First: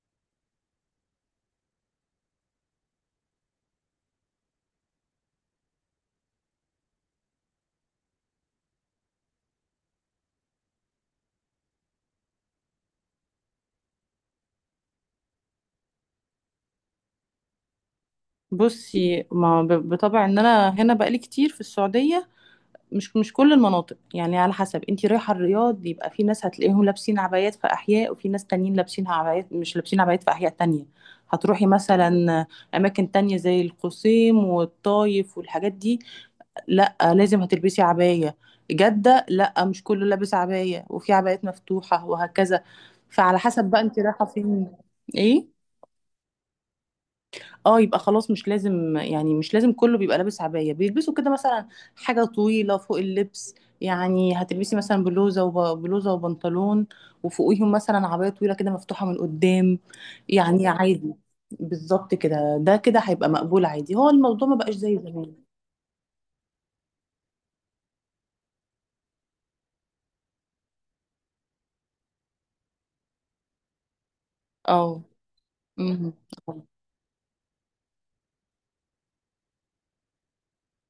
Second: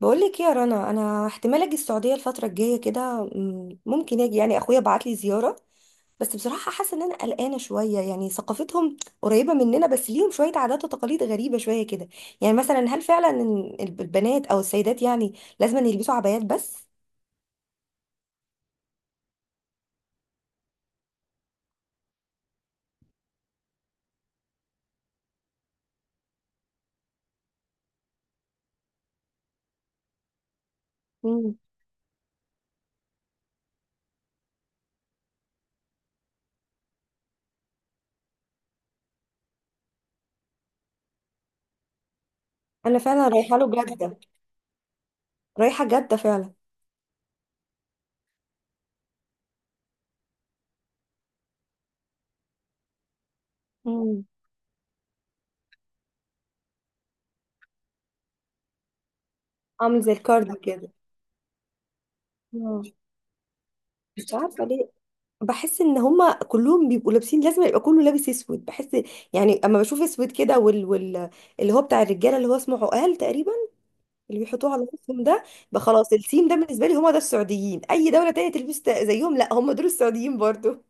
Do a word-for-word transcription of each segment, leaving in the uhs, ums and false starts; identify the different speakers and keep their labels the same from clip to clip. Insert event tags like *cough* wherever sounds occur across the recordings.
Speaker 1: بقولك إيه يا رنا، انا احتمال اجي السعوديه الفتره الجايه كده، م- ممكن اجي، يعني اخويا بعت لي زياره. بس بصراحه حاسه ان انا قلقانه شويه، يعني ثقافتهم قريبه مننا بس ليهم شويه عادات وتقاليد غريبه شويه كده. يعني مثلا هل فعلا إن الب- البنات او السيدات يعني لازم أن يلبسوا عبايات بس؟
Speaker 2: بصي ما ب- بطبع ان انا هنا بقالي كتير في السعوديه. مش مش كل المناطق، يعني على حسب انتي رايحه. الرياض يبقى في ناس هتلاقيهم لابسين عبايات في احياء، وفي ناس تانيين لابسين عبايات مش لابسين عبايات في احياء تانية.
Speaker 1: مم.
Speaker 2: هتروحي مثلا اماكن تانية زي القصيم والطايف والحاجات دي، لا لازم هتلبسي عبايه. جده لا، مش كله لابس عبايه، وفي عبايات مفتوحه وهكذا.
Speaker 1: انا فعلا
Speaker 2: فعلى
Speaker 1: رايحه
Speaker 2: حسب بقى
Speaker 1: له
Speaker 2: انتي
Speaker 1: جده.
Speaker 2: رايحه فين؟ ايه؟
Speaker 1: رايحه جده فعلا.
Speaker 2: اه يبقى خلاص مش لازم، يعني مش لازم كله بيبقى لابس عباية. بيلبسوا كده مثلا حاجة طويلة فوق اللبس،
Speaker 1: مم.
Speaker 2: يعني هتلبسي مثلا بلوزة وبلوزة وبنطلون، وفوقيهم مثلا عباية طويلة كده مفتوحة من قدام،
Speaker 1: عامل زي الكارديو
Speaker 2: يعني
Speaker 1: كده.
Speaker 2: عادي. بالظبط كده، ده
Speaker 1: مم.
Speaker 2: كده هيبقى مقبول عادي، هو
Speaker 1: مش
Speaker 2: الموضوع ما
Speaker 1: عارفه.
Speaker 2: بقاش زي زمان.
Speaker 1: بحس ان هما كلهم بيبقوا لابسين، لازم يبقى كله لابس اسود بحس. يعني اما بشوف اسود كده وال... وال... اللي هو بتاع الرجاله، اللي هو اسمه عقال تقريبا، اللي بيحطوه على
Speaker 2: اه،
Speaker 1: راسهم ده. بقى خلاص
Speaker 2: مهم.
Speaker 1: السيم ده بالنسبه لي، هما ده السعوديين، اي دوله تانية تلبس ت- زيهم لا، هما دول السعوديين برضو.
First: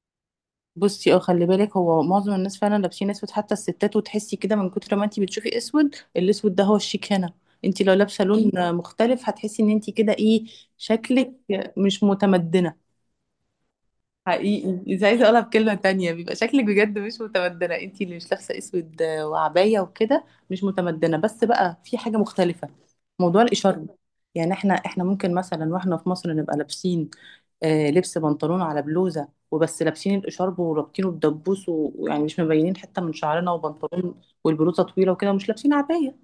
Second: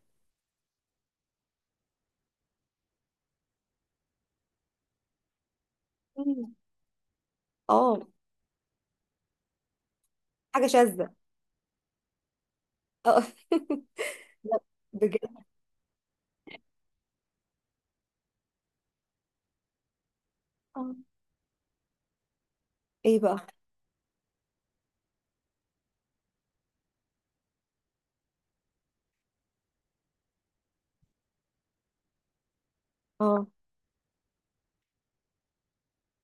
Speaker 2: بصي، اه خلي بالك، هو معظم الناس فعلا لابسين اسود حتى الستات، وتحسي كده من كتر ما انتي بتشوفي اسود.
Speaker 1: مم.
Speaker 2: الاسود ده هو الشيك هنا. انتي لو
Speaker 1: اه.
Speaker 2: لابسه لون مختلف، هتحسي ان انتي كده ايه،
Speaker 1: حاجه شاذه.
Speaker 2: شكلك مش متمدنه.
Speaker 1: اه. *laughs* لا،
Speaker 2: حقيقي اذا عايزه اقولها
Speaker 1: بجد.
Speaker 2: بكلمه تانية، بيبقى شكلك بجد مش متمدنه. انتي اللي مش لابسه اسود وعبايه وكده مش
Speaker 1: آه.
Speaker 2: متمدنه، بس بقى في حاجه مختلفه.
Speaker 1: ايه
Speaker 2: موضوع
Speaker 1: بقى؟
Speaker 2: الاشاره، يعني احنا احنا ممكن مثلا واحنا في مصر نبقى لابسين آه، لبس بنطلون على بلوزة وبس، لابسين الإشارب ورابطينه بدبوس و- ويعني مش مبينين حتة من
Speaker 1: اه.
Speaker 2: شعرنا، وبنطلون والبلوزة طويلة وكده، ومش لابسين عباية.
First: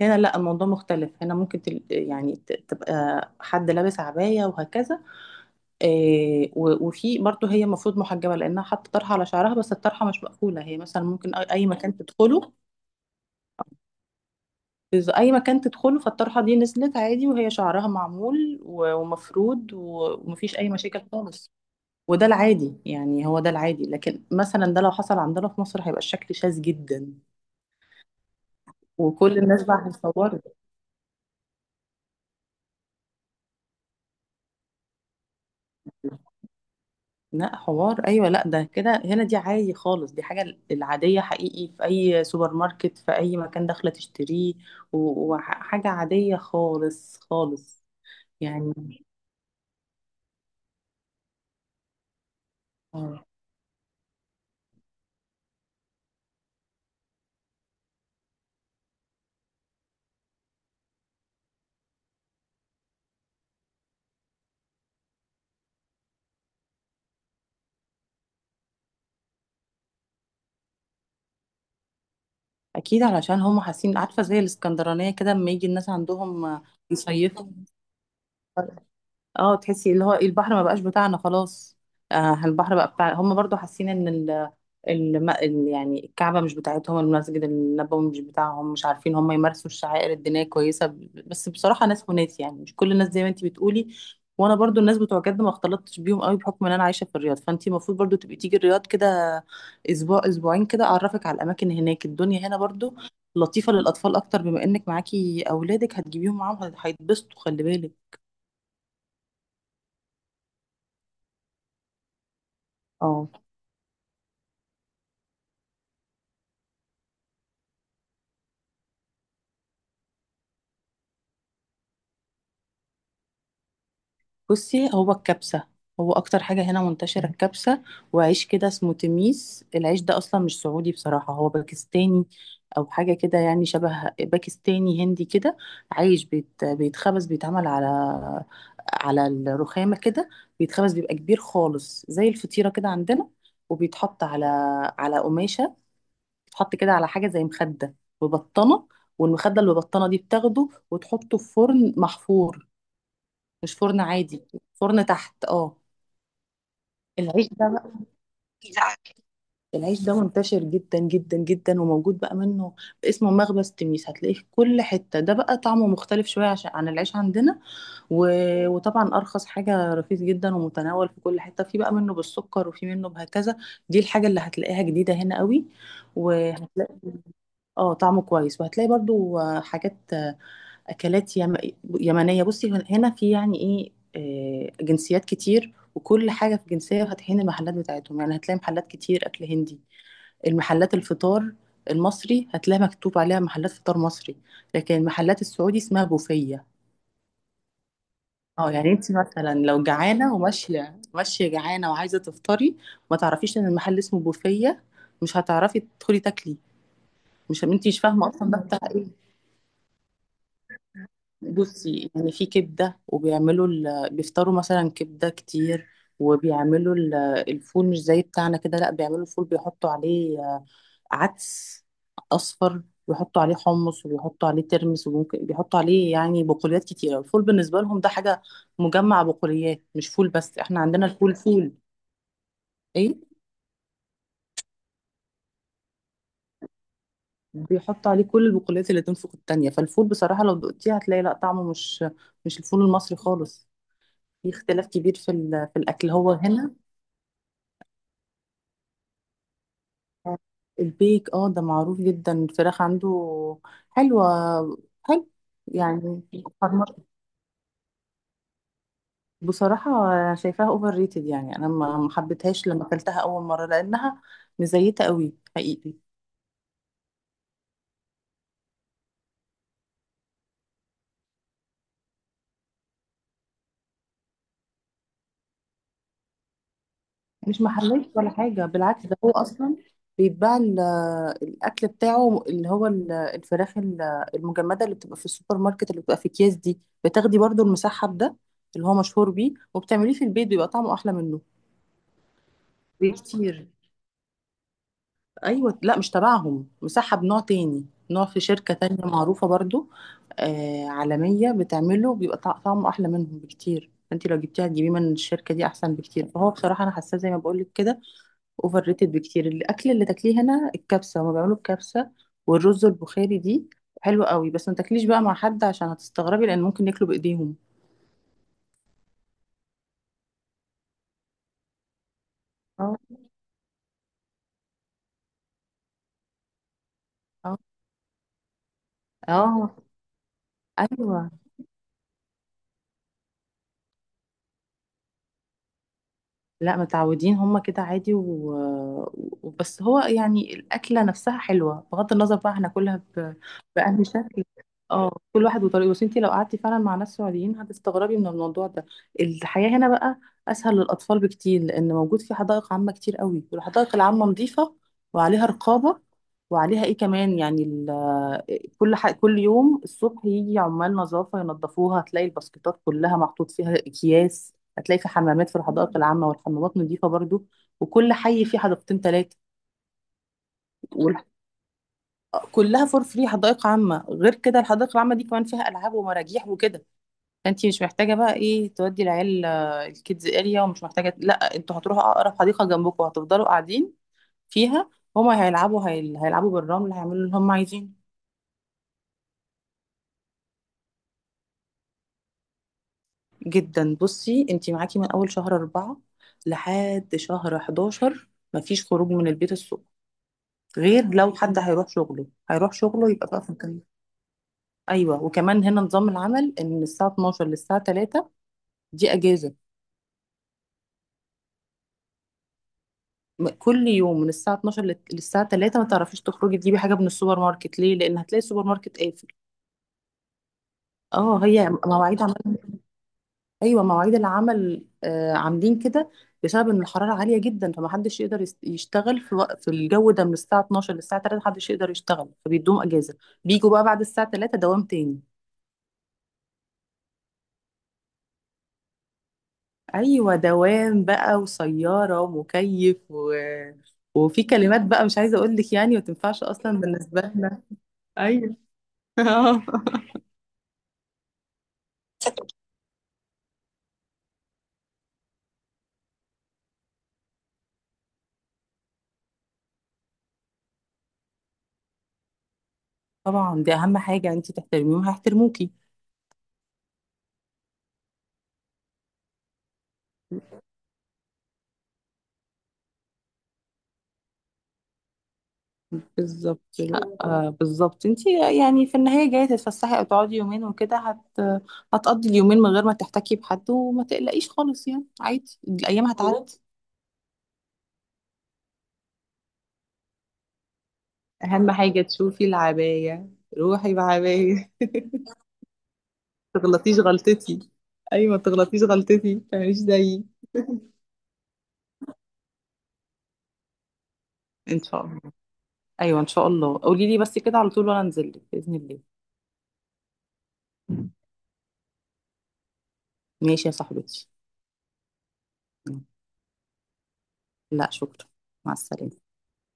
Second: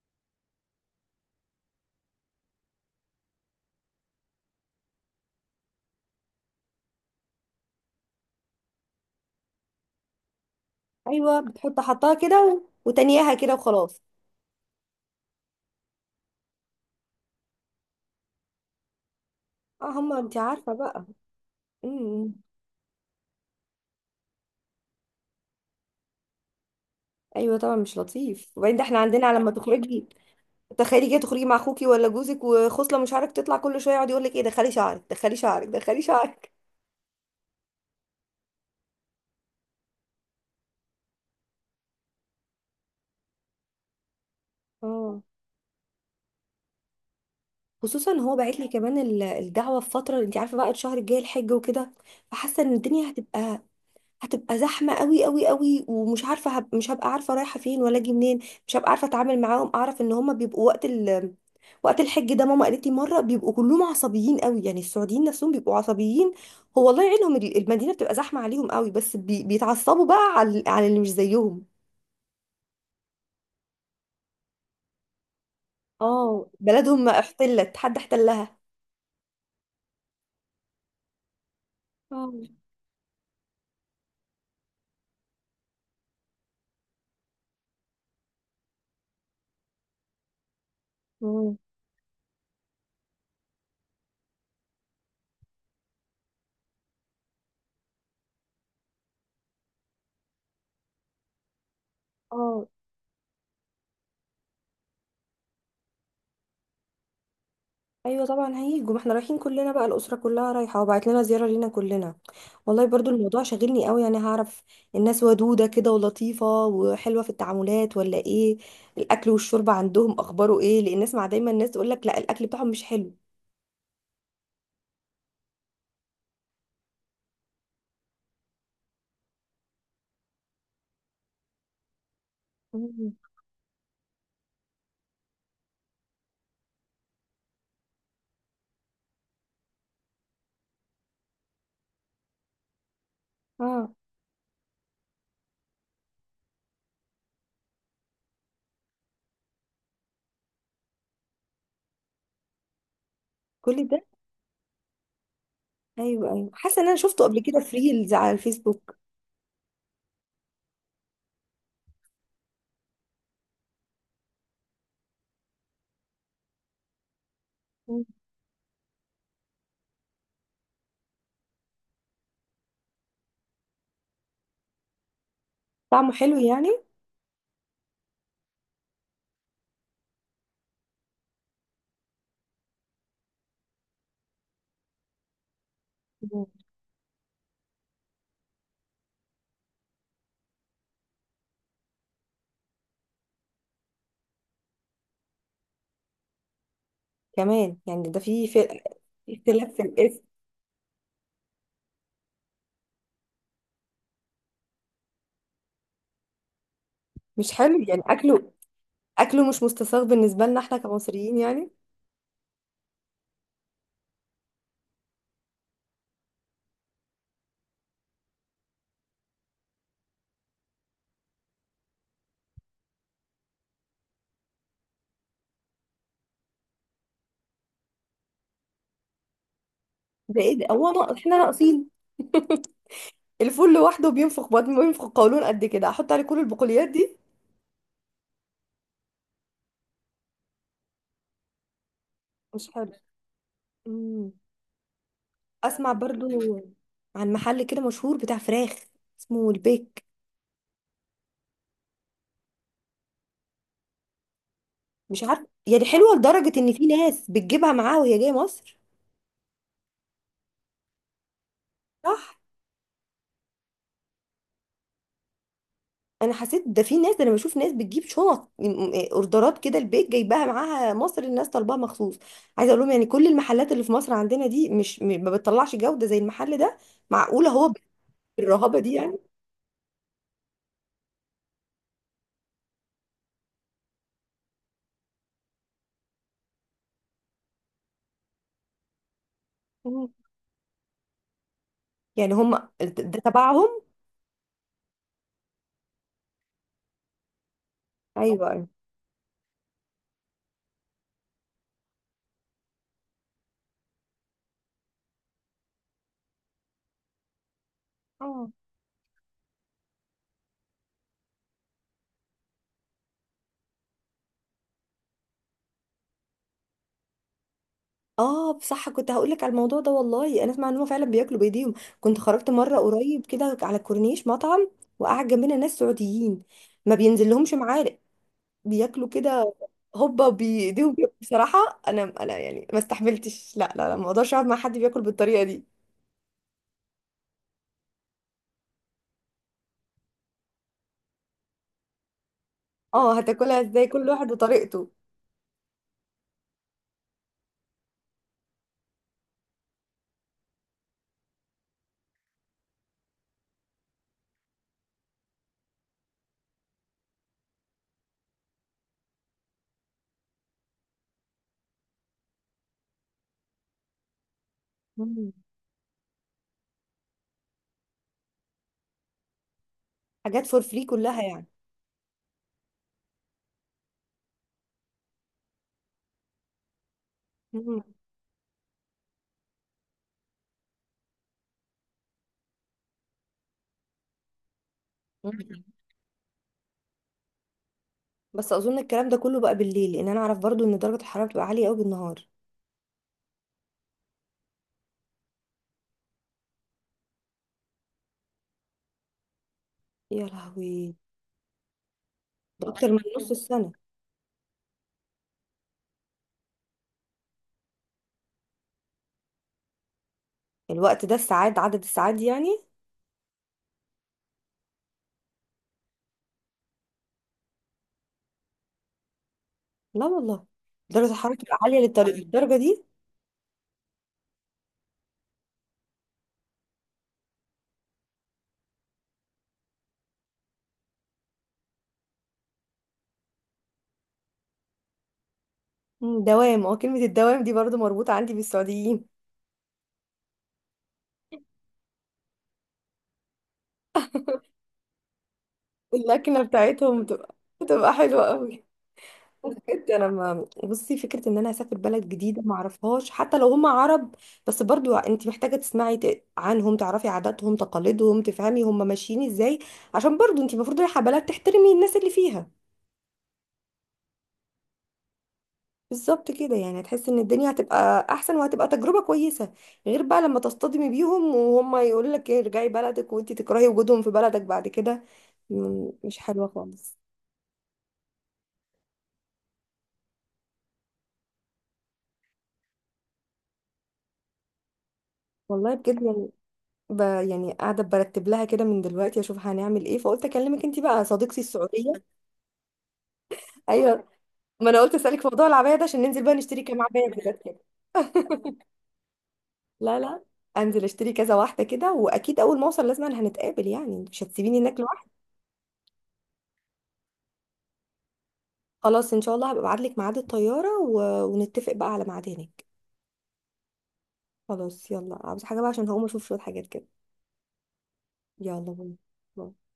Speaker 2: هنا لا، الموضوع مختلف. هنا ممكن تل... يعني ت- تبقى حد لابس عباية وهكذا. آه، و- وفي برضه هي المفروض محجبة، لأنها حاطة طرحة على شعرها، بس الطرحة مش مقفولة. هي مثلا ممكن
Speaker 1: ايوه،
Speaker 2: أي أي
Speaker 1: بتحط
Speaker 2: مكان
Speaker 1: حطها كده
Speaker 2: تدخله،
Speaker 1: و... وتانياها كده وخلاص.
Speaker 2: بز- اي مكان تدخله فالطرحه دي نزلت عادي، وهي شعرها معمول و- ومفرود
Speaker 1: اه،
Speaker 2: و-
Speaker 1: هما انت
Speaker 2: ومفيش اي
Speaker 1: عارفه
Speaker 2: مشاكل
Speaker 1: بقى.
Speaker 2: خالص.
Speaker 1: امم
Speaker 2: وده
Speaker 1: إمم.
Speaker 2: العادي، يعني هو ده العادي. لكن مثلا ده لو حصل عندنا في مصر هيبقى الشكل شاذ جدا،
Speaker 1: ايوه طبعا، مش لطيف، وبعدين ده احنا عندنا
Speaker 2: وكل
Speaker 1: لما
Speaker 2: الناس بقى
Speaker 1: تخرجي.
Speaker 2: هتصور.
Speaker 1: تخيلي كده تخرجي مع اخوكي ولا جوزك، وخصله من شعرك تطلع كل شويه يقعد يقول لك ايه، دخلي شعرك دخلي شعرك دخلي شعرك.
Speaker 2: لا حوار، ايوه، لا ده كده هنا دي عادي خالص، دي حاجه العاديه حقيقي. في اي سوبر ماركت، في اي مكان داخله تشتريه،
Speaker 1: اه.
Speaker 2: و- وحاجه عاديه خالص خالص،
Speaker 1: خصوصا هو باعت لي
Speaker 2: يعني.
Speaker 1: كمان ال- الدعوه في فتره انت عارفه بقى الشهر الجاي الحج وكده. فحاسه ان الدنيا
Speaker 2: آه.
Speaker 1: هتبقى هتبقى زحمة قوي قوي قوي، ومش عارفة هب... مش هبقى عارفة رايحة فين ولا اجي منين. مش هبقى عارفة اتعامل معاهم، اعرف ان هما بيبقوا وقت ال... وقت الحج ده، ماما قالت لي مرة بيبقوا كلهم عصبيين قوي، يعني السعوديين نفسهم بيبقوا عصبيين. هو الله يعينهم، ال- المدينة بتبقى زحمة عليهم قوي، بس بي... بيتعصبوا بقى على على اللي مش زيهم.
Speaker 2: اكيد علشان هم حاسين، عارفه زي الاسكندرانيه كده لما يجي الناس
Speaker 1: اه،
Speaker 2: عندهم
Speaker 1: بلدهم ما
Speaker 2: يصيفوا،
Speaker 1: احتلت حد احتلها.
Speaker 2: اه تحسي اللي هو البحر ما بقاش بتاعنا خلاص. آه
Speaker 1: اه.
Speaker 2: البحر بقى بتاع هم، برضو حاسين ان ال... الم... ال- يعني الكعبة مش بتاعتهم، المسجد النبوي مش بتاعهم، مش عارفين هم يمارسوا الشعائر الدينية كويسة. ب- بس
Speaker 1: مم.
Speaker 2: بصراحة ناس وناس، يعني مش كل الناس زي ما انت بتقولي. وانا برضو الناس بتوع جد ما اختلطتش بيهم قوي، بحكم ان انا عايشة في الرياض. فانت المفروض برضو تبقي تيجي الرياض كده اسبوع اسبوعين كده، اعرفك على الاماكن هناك. الدنيا هنا
Speaker 1: اه.
Speaker 2: برضو لطيفة للاطفال اكتر، بما انك معاكي اولادك هتجيبيهم معاهم، هيتبسطوا خلي بالك.
Speaker 1: ايوه طبعا هيجوا، ما احنا رايحين كلنا بقى، الاسره كلها رايحه وبعت لنا زياره لينا كلنا. والله برضو
Speaker 2: اه.
Speaker 1: الموضوع شاغلني قوي، يعني هعرف الناس ودوده كده ولطيفه وحلوه في التعاملات ولا ايه؟ الاكل والشرب عندهم اخباره ايه؟ لان اسمع دايما الناس تقول لك لا، الاكل بتاعهم مش حلو.
Speaker 2: بصي هو الكبسة، هو أكتر حاجة هنا منتشرة الكبسة. وعيش كده اسمه تميس، العيش ده أصلا مش سعودي بصراحة، هو باكستاني أو
Speaker 1: مم.
Speaker 2: حاجة كده، يعني شبه باكستاني هندي كده. عيش بيت، بيتخبز، بيتعمل على على الرخامة كده، بيتخبز، بيبقى كبير خالص زي الفطيرة كده عندنا،
Speaker 1: اه،
Speaker 2: وبيتحط على على قماشة، بيتحط كده على حاجة زي مخدة وبطانة، والمخدة اللي ببطانة دي بتاخده وتحطه في فرن محفور، مش
Speaker 1: كل
Speaker 2: فرن
Speaker 1: ده.
Speaker 2: عادي، فرن تحت، اه.
Speaker 1: ايوه، ايوه، حاسه ان انا شفته قبل
Speaker 2: العيش
Speaker 1: كده
Speaker 2: ده
Speaker 1: في
Speaker 2: بقى،
Speaker 1: ريلز على الفيسبوك.
Speaker 2: العيش ده منتشر جدا جدا جدا، وموجود بقى منه، اسمه مخبز تميس، هتلاقيه في كل حتة. ده بقى طعمه مختلف شوية عشان عن العيش عندنا،
Speaker 1: مم.
Speaker 2: و... وطبعا أرخص حاجة، رخيص جدا ومتناول في كل حتة. في بقى منه بالسكر، وفي منه بهكذا. دي الحاجة اللي هتلاقيها جديدة هنا قوي.
Speaker 1: طعمه حلو يعني؟
Speaker 2: وهتلاقي اه طعمه كويس. وهتلاقي برضو حاجات، اكلات يم... يمنيه. بصي هن- هنا في، يعني ايه، آه، جنسيات كتير، وكل
Speaker 1: مم.
Speaker 2: حاجه في جنسيه فاتحين المحلات بتاعتهم، يعني هتلاقي محلات كتير اكل هندي. المحلات الفطار المصري هتلاقي مكتوب عليها محلات فطار مصري، لكن محلات السعودي اسمها بوفيه.
Speaker 1: كمان يعني ده في في
Speaker 2: اه يعني انت
Speaker 1: في
Speaker 2: مثلا
Speaker 1: اختلاف في
Speaker 2: لو
Speaker 1: الاسم.
Speaker 2: جعانه وماشيه ماشيه جعانه وعايزه تفطري، ما تعرفيش ان المحل اسمه بوفيه، مش هتعرفي تدخلي تاكلي،
Speaker 1: مش
Speaker 2: مش
Speaker 1: حلو
Speaker 2: انت مش
Speaker 1: يعني
Speaker 2: فاهمه اصلا
Speaker 1: اكله.
Speaker 2: ده بتاع ايه.
Speaker 1: اكله مش مستساغ بالنسبه لنا احنا كمصريين يعني.
Speaker 2: بصي يعني في كبدة، وبيعملوا ال... بيفطروا مثلا كبدة كتير، وبيعملوا ال... الفول مش زي بتاعنا كده، لا بيعملوا الفول بيحطوا عليه آه، عدس أصفر، ويحطوا عليه حمص، وبيحطوا عليه ترمس، وممكن بيحطوا عليه يعني بقوليات كتيرة. الفول بالنسبة لهم ده حاجة مجمع بقوليات، مش فول
Speaker 1: ده
Speaker 2: بس.
Speaker 1: ايه ده،
Speaker 2: احنا
Speaker 1: هو
Speaker 2: عندنا
Speaker 1: ناقص
Speaker 2: الفول
Speaker 1: احنا
Speaker 2: فول.
Speaker 1: ناقصين؟
Speaker 2: ايه
Speaker 1: الفول لوحده بينفخ بطن بينفخ قولون قد كده، احط عليه كل البقوليات دي؟
Speaker 2: بيحطوا عليه كل البقوليات اللي تنفخ التانية. فالفول بصراحة لو دقتيه هتلاقي لا طعمه مش مش
Speaker 1: مش
Speaker 2: الفول
Speaker 1: حلو.
Speaker 2: المصري خالص.
Speaker 1: امم
Speaker 2: في اختلاف كبير في ال... في
Speaker 1: اسمع
Speaker 2: الأكل
Speaker 1: برضو
Speaker 2: هو هنا.
Speaker 1: عن محل كده مشهور بتاع فراخ، اسمه البيك.
Speaker 2: البيك اه ده معروف جدا، الفراخ عنده حلوة،
Speaker 1: مش
Speaker 2: حلو
Speaker 1: عارف يعني، حلوه
Speaker 2: يعني.
Speaker 1: لدرجه ان في
Speaker 2: فرمت-
Speaker 1: ناس بتجيبها معاها وهي جايه مصر.
Speaker 2: بصراحة شايفاها اوفر ريتد، يعني انا ما ما
Speaker 1: صح.
Speaker 2: حبيتهاش لما اكلتها اول مرة، لانها مزيتة قوي حقيقي.
Speaker 1: انا حسيت ده، في ناس، ده انا بشوف ناس بتجيب شنط من- إيه، اوردرات كده، البيك جايباها معاها مصر، الناس طالباها مخصوص. عايزه اقول لهم يعني كل المحلات اللي في مصر عندنا دي مش م- ما بتطلعش جوده زي المحل ده. معقوله
Speaker 2: مش
Speaker 1: هو
Speaker 2: محلية ولا حاجة
Speaker 1: بالرهابه دي؟
Speaker 2: بالعكس، ده هو اصلا بيتباع ال- الاكل بتاعه اللي هو ال- الفراخ ال- المجمدة اللي بتبقى في السوبر ماركت، اللي بتبقى في اكياس دي، بتاخدي برضو المسحب ده اللي هو مشهور بيه،
Speaker 1: يعني،
Speaker 2: وبتعمليه في البيت بيبقى طعمه احلى منه
Speaker 1: يعني هم، ده
Speaker 2: بكتير.
Speaker 1: تبعهم؟
Speaker 2: ايوه لا مش تبعهم، مساحه بنوع تاني، نوع في
Speaker 1: ايوه، ايوه.
Speaker 2: شركه تانية معروفه برضو، آه عالميه، بتعمله بيبقى طع- طعمه احلى منهم بكتير. انت لو جبتيها تجيبيه من الشركه دي احسن بكتير. فهو بصراحه انا حاساه زي ما بقول لك كده،
Speaker 1: اه.
Speaker 2: اوفر ريتد بكتير. الاكل اللي تاكليه هنا الكبسه، هما بيعملوا الكبسه والرز البخاري دي حلوه قوي، بس ما تاكليش بقى مع حد عشان هتستغربي، لان ممكن ياكلوا بايديهم.
Speaker 1: اه صح، كنت هقول لك على الموضوع ده، والله انا اسمع ان هم فعلا بياكلوا بايديهم. كنت خرجت مره
Speaker 2: اه،
Speaker 1: قريب كده على الكورنيش مطعم، وقعد جنبنا ناس سعوديين، ما بينزل لهمش
Speaker 2: اه،
Speaker 1: معالق، بياكلوا كده
Speaker 2: آه،
Speaker 1: هوبا بايديهم كده.
Speaker 2: ايوه.
Speaker 1: بصراحه انا انا يعني ما استحملتش، لا لا لا، ما اقدرش اقعد مع حد بياكل بالطريقه دي.
Speaker 2: لا متعودين هما كده عادي، و... وبس هو يعني الأكلة نفسها حلوة بغض النظر بقى هناكلها
Speaker 1: اه،
Speaker 2: ب...
Speaker 1: هتاكلها ازاي؟
Speaker 2: بأنهي
Speaker 1: كل واحد
Speaker 2: شكل.
Speaker 1: وطريقته.
Speaker 2: اه كل واحد وطريقه، بس انتي لو قعدتي فعلا مع ناس سعوديين هتستغربي من الموضوع ده. الحياة هنا بقى أسهل للأطفال بكتير، لأن موجود في حدائق عامة كتير قوي، والحدائق العامة نظيفة وعليها رقابة، وعليها ايه كمان، يعني ال- كل ح... كل يوم الصبح يجي عمال نظافه ينظفوها، هتلاقي الباسكتات كلها محطوط فيها اكياس، هتلاقي في
Speaker 1: مم.
Speaker 2: حمامات في الحدائق العامه، والحمامات نظيفه برضو، وكل حي فيه حديقتين ثلاثه،
Speaker 1: حاجات فور فري كلها يعني؟
Speaker 2: كلها فور فري. حدائق عامه، غير كده الحدائق العامه دي كمان فيها العاب ومراجيح وكده. فانت
Speaker 1: مم.
Speaker 2: مش محتاجه بقى ايه، تودي العيال آه، الكيدز اريا، ومش محتاجه. لا، انتوا هتروحوا اقرب حديقه جنبكم، هتفضلوا قاعدين فيها، هما
Speaker 1: مم.
Speaker 2: هيلعبوا، هيل... هيلعبوا بالرمل، هيعملوا اللي هما عايزينه.
Speaker 1: بس اظن الكلام ده كله بقى بالليل، لان انا اعرف برضو ان درجه الحراره بتبقى عاليه قوي بالنهار.
Speaker 2: جدا. بصي انتي معاكي من اول شهر أربعة لحد شهر حداشر مفيش خروج من البيت الصبح،
Speaker 1: يا لهوي!
Speaker 2: غير لو حد هيروح شغله
Speaker 1: ده
Speaker 2: هيروح
Speaker 1: اكتر من
Speaker 2: شغله، يبقى
Speaker 1: نص
Speaker 2: بقى في
Speaker 1: السنه!
Speaker 2: مكان. ايوه وكمان هنا نظام العمل ان من الساعه اتناشر للساعه تلاته دي اجازه.
Speaker 1: الوقت ده الساعات، عدد الساعات دي يعني؟
Speaker 2: م- كل يوم من الساعه اتناشر لل- للساعه تلاته ما تعرفيش تخرجي تجيبي حاجه من السوبر ماركت، ليه؟ لان هتلاقي السوبر ماركت قافل.
Speaker 1: لا والله، درجه الحراره
Speaker 2: اه،
Speaker 1: بتبقى
Speaker 2: هي
Speaker 1: عاليه للطريق
Speaker 2: مواعيد عمل.
Speaker 1: الدرجه دي؟
Speaker 2: ايوه مواعيد العمل، آه، عاملين كده بسبب ان الحراره عاليه جدا، فمحدش يقدر يس- يشتغل في وقت، في الجو ده من الساعه اتناشر للساعه تلاته محدش يقدر يشتغل، فبيدوم اجازه، بيجوا بقى بعد الساعه تلاته دوام تاني.
Speaker 1: مم، دوام، اه، كلمه الدوام دي برضو مربوطه عندي بالسعوديين.
Speaker 2: ايوه دوام بقى، وسياره ومكيف و... وفي كلمات بقى مش عايزه اقول لك،
Speaker 1: *laughs*
Speaker 2: يعني ما
Speaker 1: اللكنه
Speaker 2: تنفعش اصلا
Speaker 1: بتاعتهم
Speaker 2: بالنسبه
Speaker 1: بتبقى
Speaker 2: لنا.
Speaker 1: بتبقى حلوه
Speaker 2: ايوه.
Speaker 1: قوي.
Speaker 2: *laughs*
Speaker 1: بجد انا ما بصي فكره ان انا اسافر بلد جديده ما اعرفهاش، حتى لو هم عرب. بس برضو انت محتاجه تسمعي ت- عنهم، تعرفي عاداتهم تقاليدهم، تفهمي هم ماشيين ازاي. عشان برضو انت المفروض رايحه بلد تحترمي الناس اللي فيها.
Speaker 2: طبعا دي اهم حاجه، يعني انت تحترميهم هيحترموكي.
Speaker 1: بالظبط كده، يعني هتحسي ان الدنيا هتبقى احسن وهتبقى تجربه كويسه. غير بقى لما تصطدمي بيهم وهم يقول لك إيه، ارجعي بلدك، وانت تكرهي وجودهم في بلدك بعد كده. م- مش حلوه
Speaker 2: بالظبط،
Speaker 1: خالص.
Speaker 2: لا آه، بالظبط. انت يعني في النهاية جاية تتفسحي او تقعدي يومين وكده، هت... هتقضي اليومين من غير ما تحتكي بحد، وما تقلقيش خالص، يعني عادي
Speaker 1: والله بجد
Speaker 2: الايام
Speaker 1: يعني.
Speaker 2: هتعدي.
Speaker 1: ب... يعني قاعده برتب لها كده من دلوقتي، اشوف هنعمل ايه، فقلت اكلمك انت بقى صديقتي
Speaker 2: اهم
Speaker 1: السعوديه.
Speaker 2: حاجة تشوفي العباية، روحي
Speaker 1: ايوه، ما
Speaker 2: بعباية.
Speaker 1: انا قلت اسالك في موضوع العبايه ده عشان ننزل بقى
Speaker 2: *laughs*
Speaker 1: نشتري كام
Speaker 2: تغلطيش
Speaker 1: عبايه بجد كده.
Speaker 2: غلطتي، ايوه ما تغلطيش غلطتي، ما تعمليش
Speaker 1: لا، لا.
Speaker 2: زيي.
Speaker 1: انزل اشتري كذا واحده كده، واكيد اول ما اوصل لازم هنتقابل، يعني مش هتسيبيني
Speaker 2: ان
Speaker 1: هناك
Speaker 2: شاء
Speaker 1: لوحدي.
Speaker 2: الله. ايوه ان شاء الله، قولي لي بس كده على طول وانا انزل لك باذن الله.
Speaker 1: خلاص ان شاء الله هبقى ابعت لك ميعاد الطياره و... ونتفق بقى على ميعاد هناك.
Speaker 2: ماشي يا صاحبتي.
Speaker 1: خلاص، يلا، عاوز حاجه بقى؟ عشان هقوم اشوف شويه حاجات كده.
Speaker 2: لا شكرا.
Speaker 1: يلا،
Speaker 2: مع
Speaker 1: باي.
Speaker 2: السلامة.
Speaker 1: باي.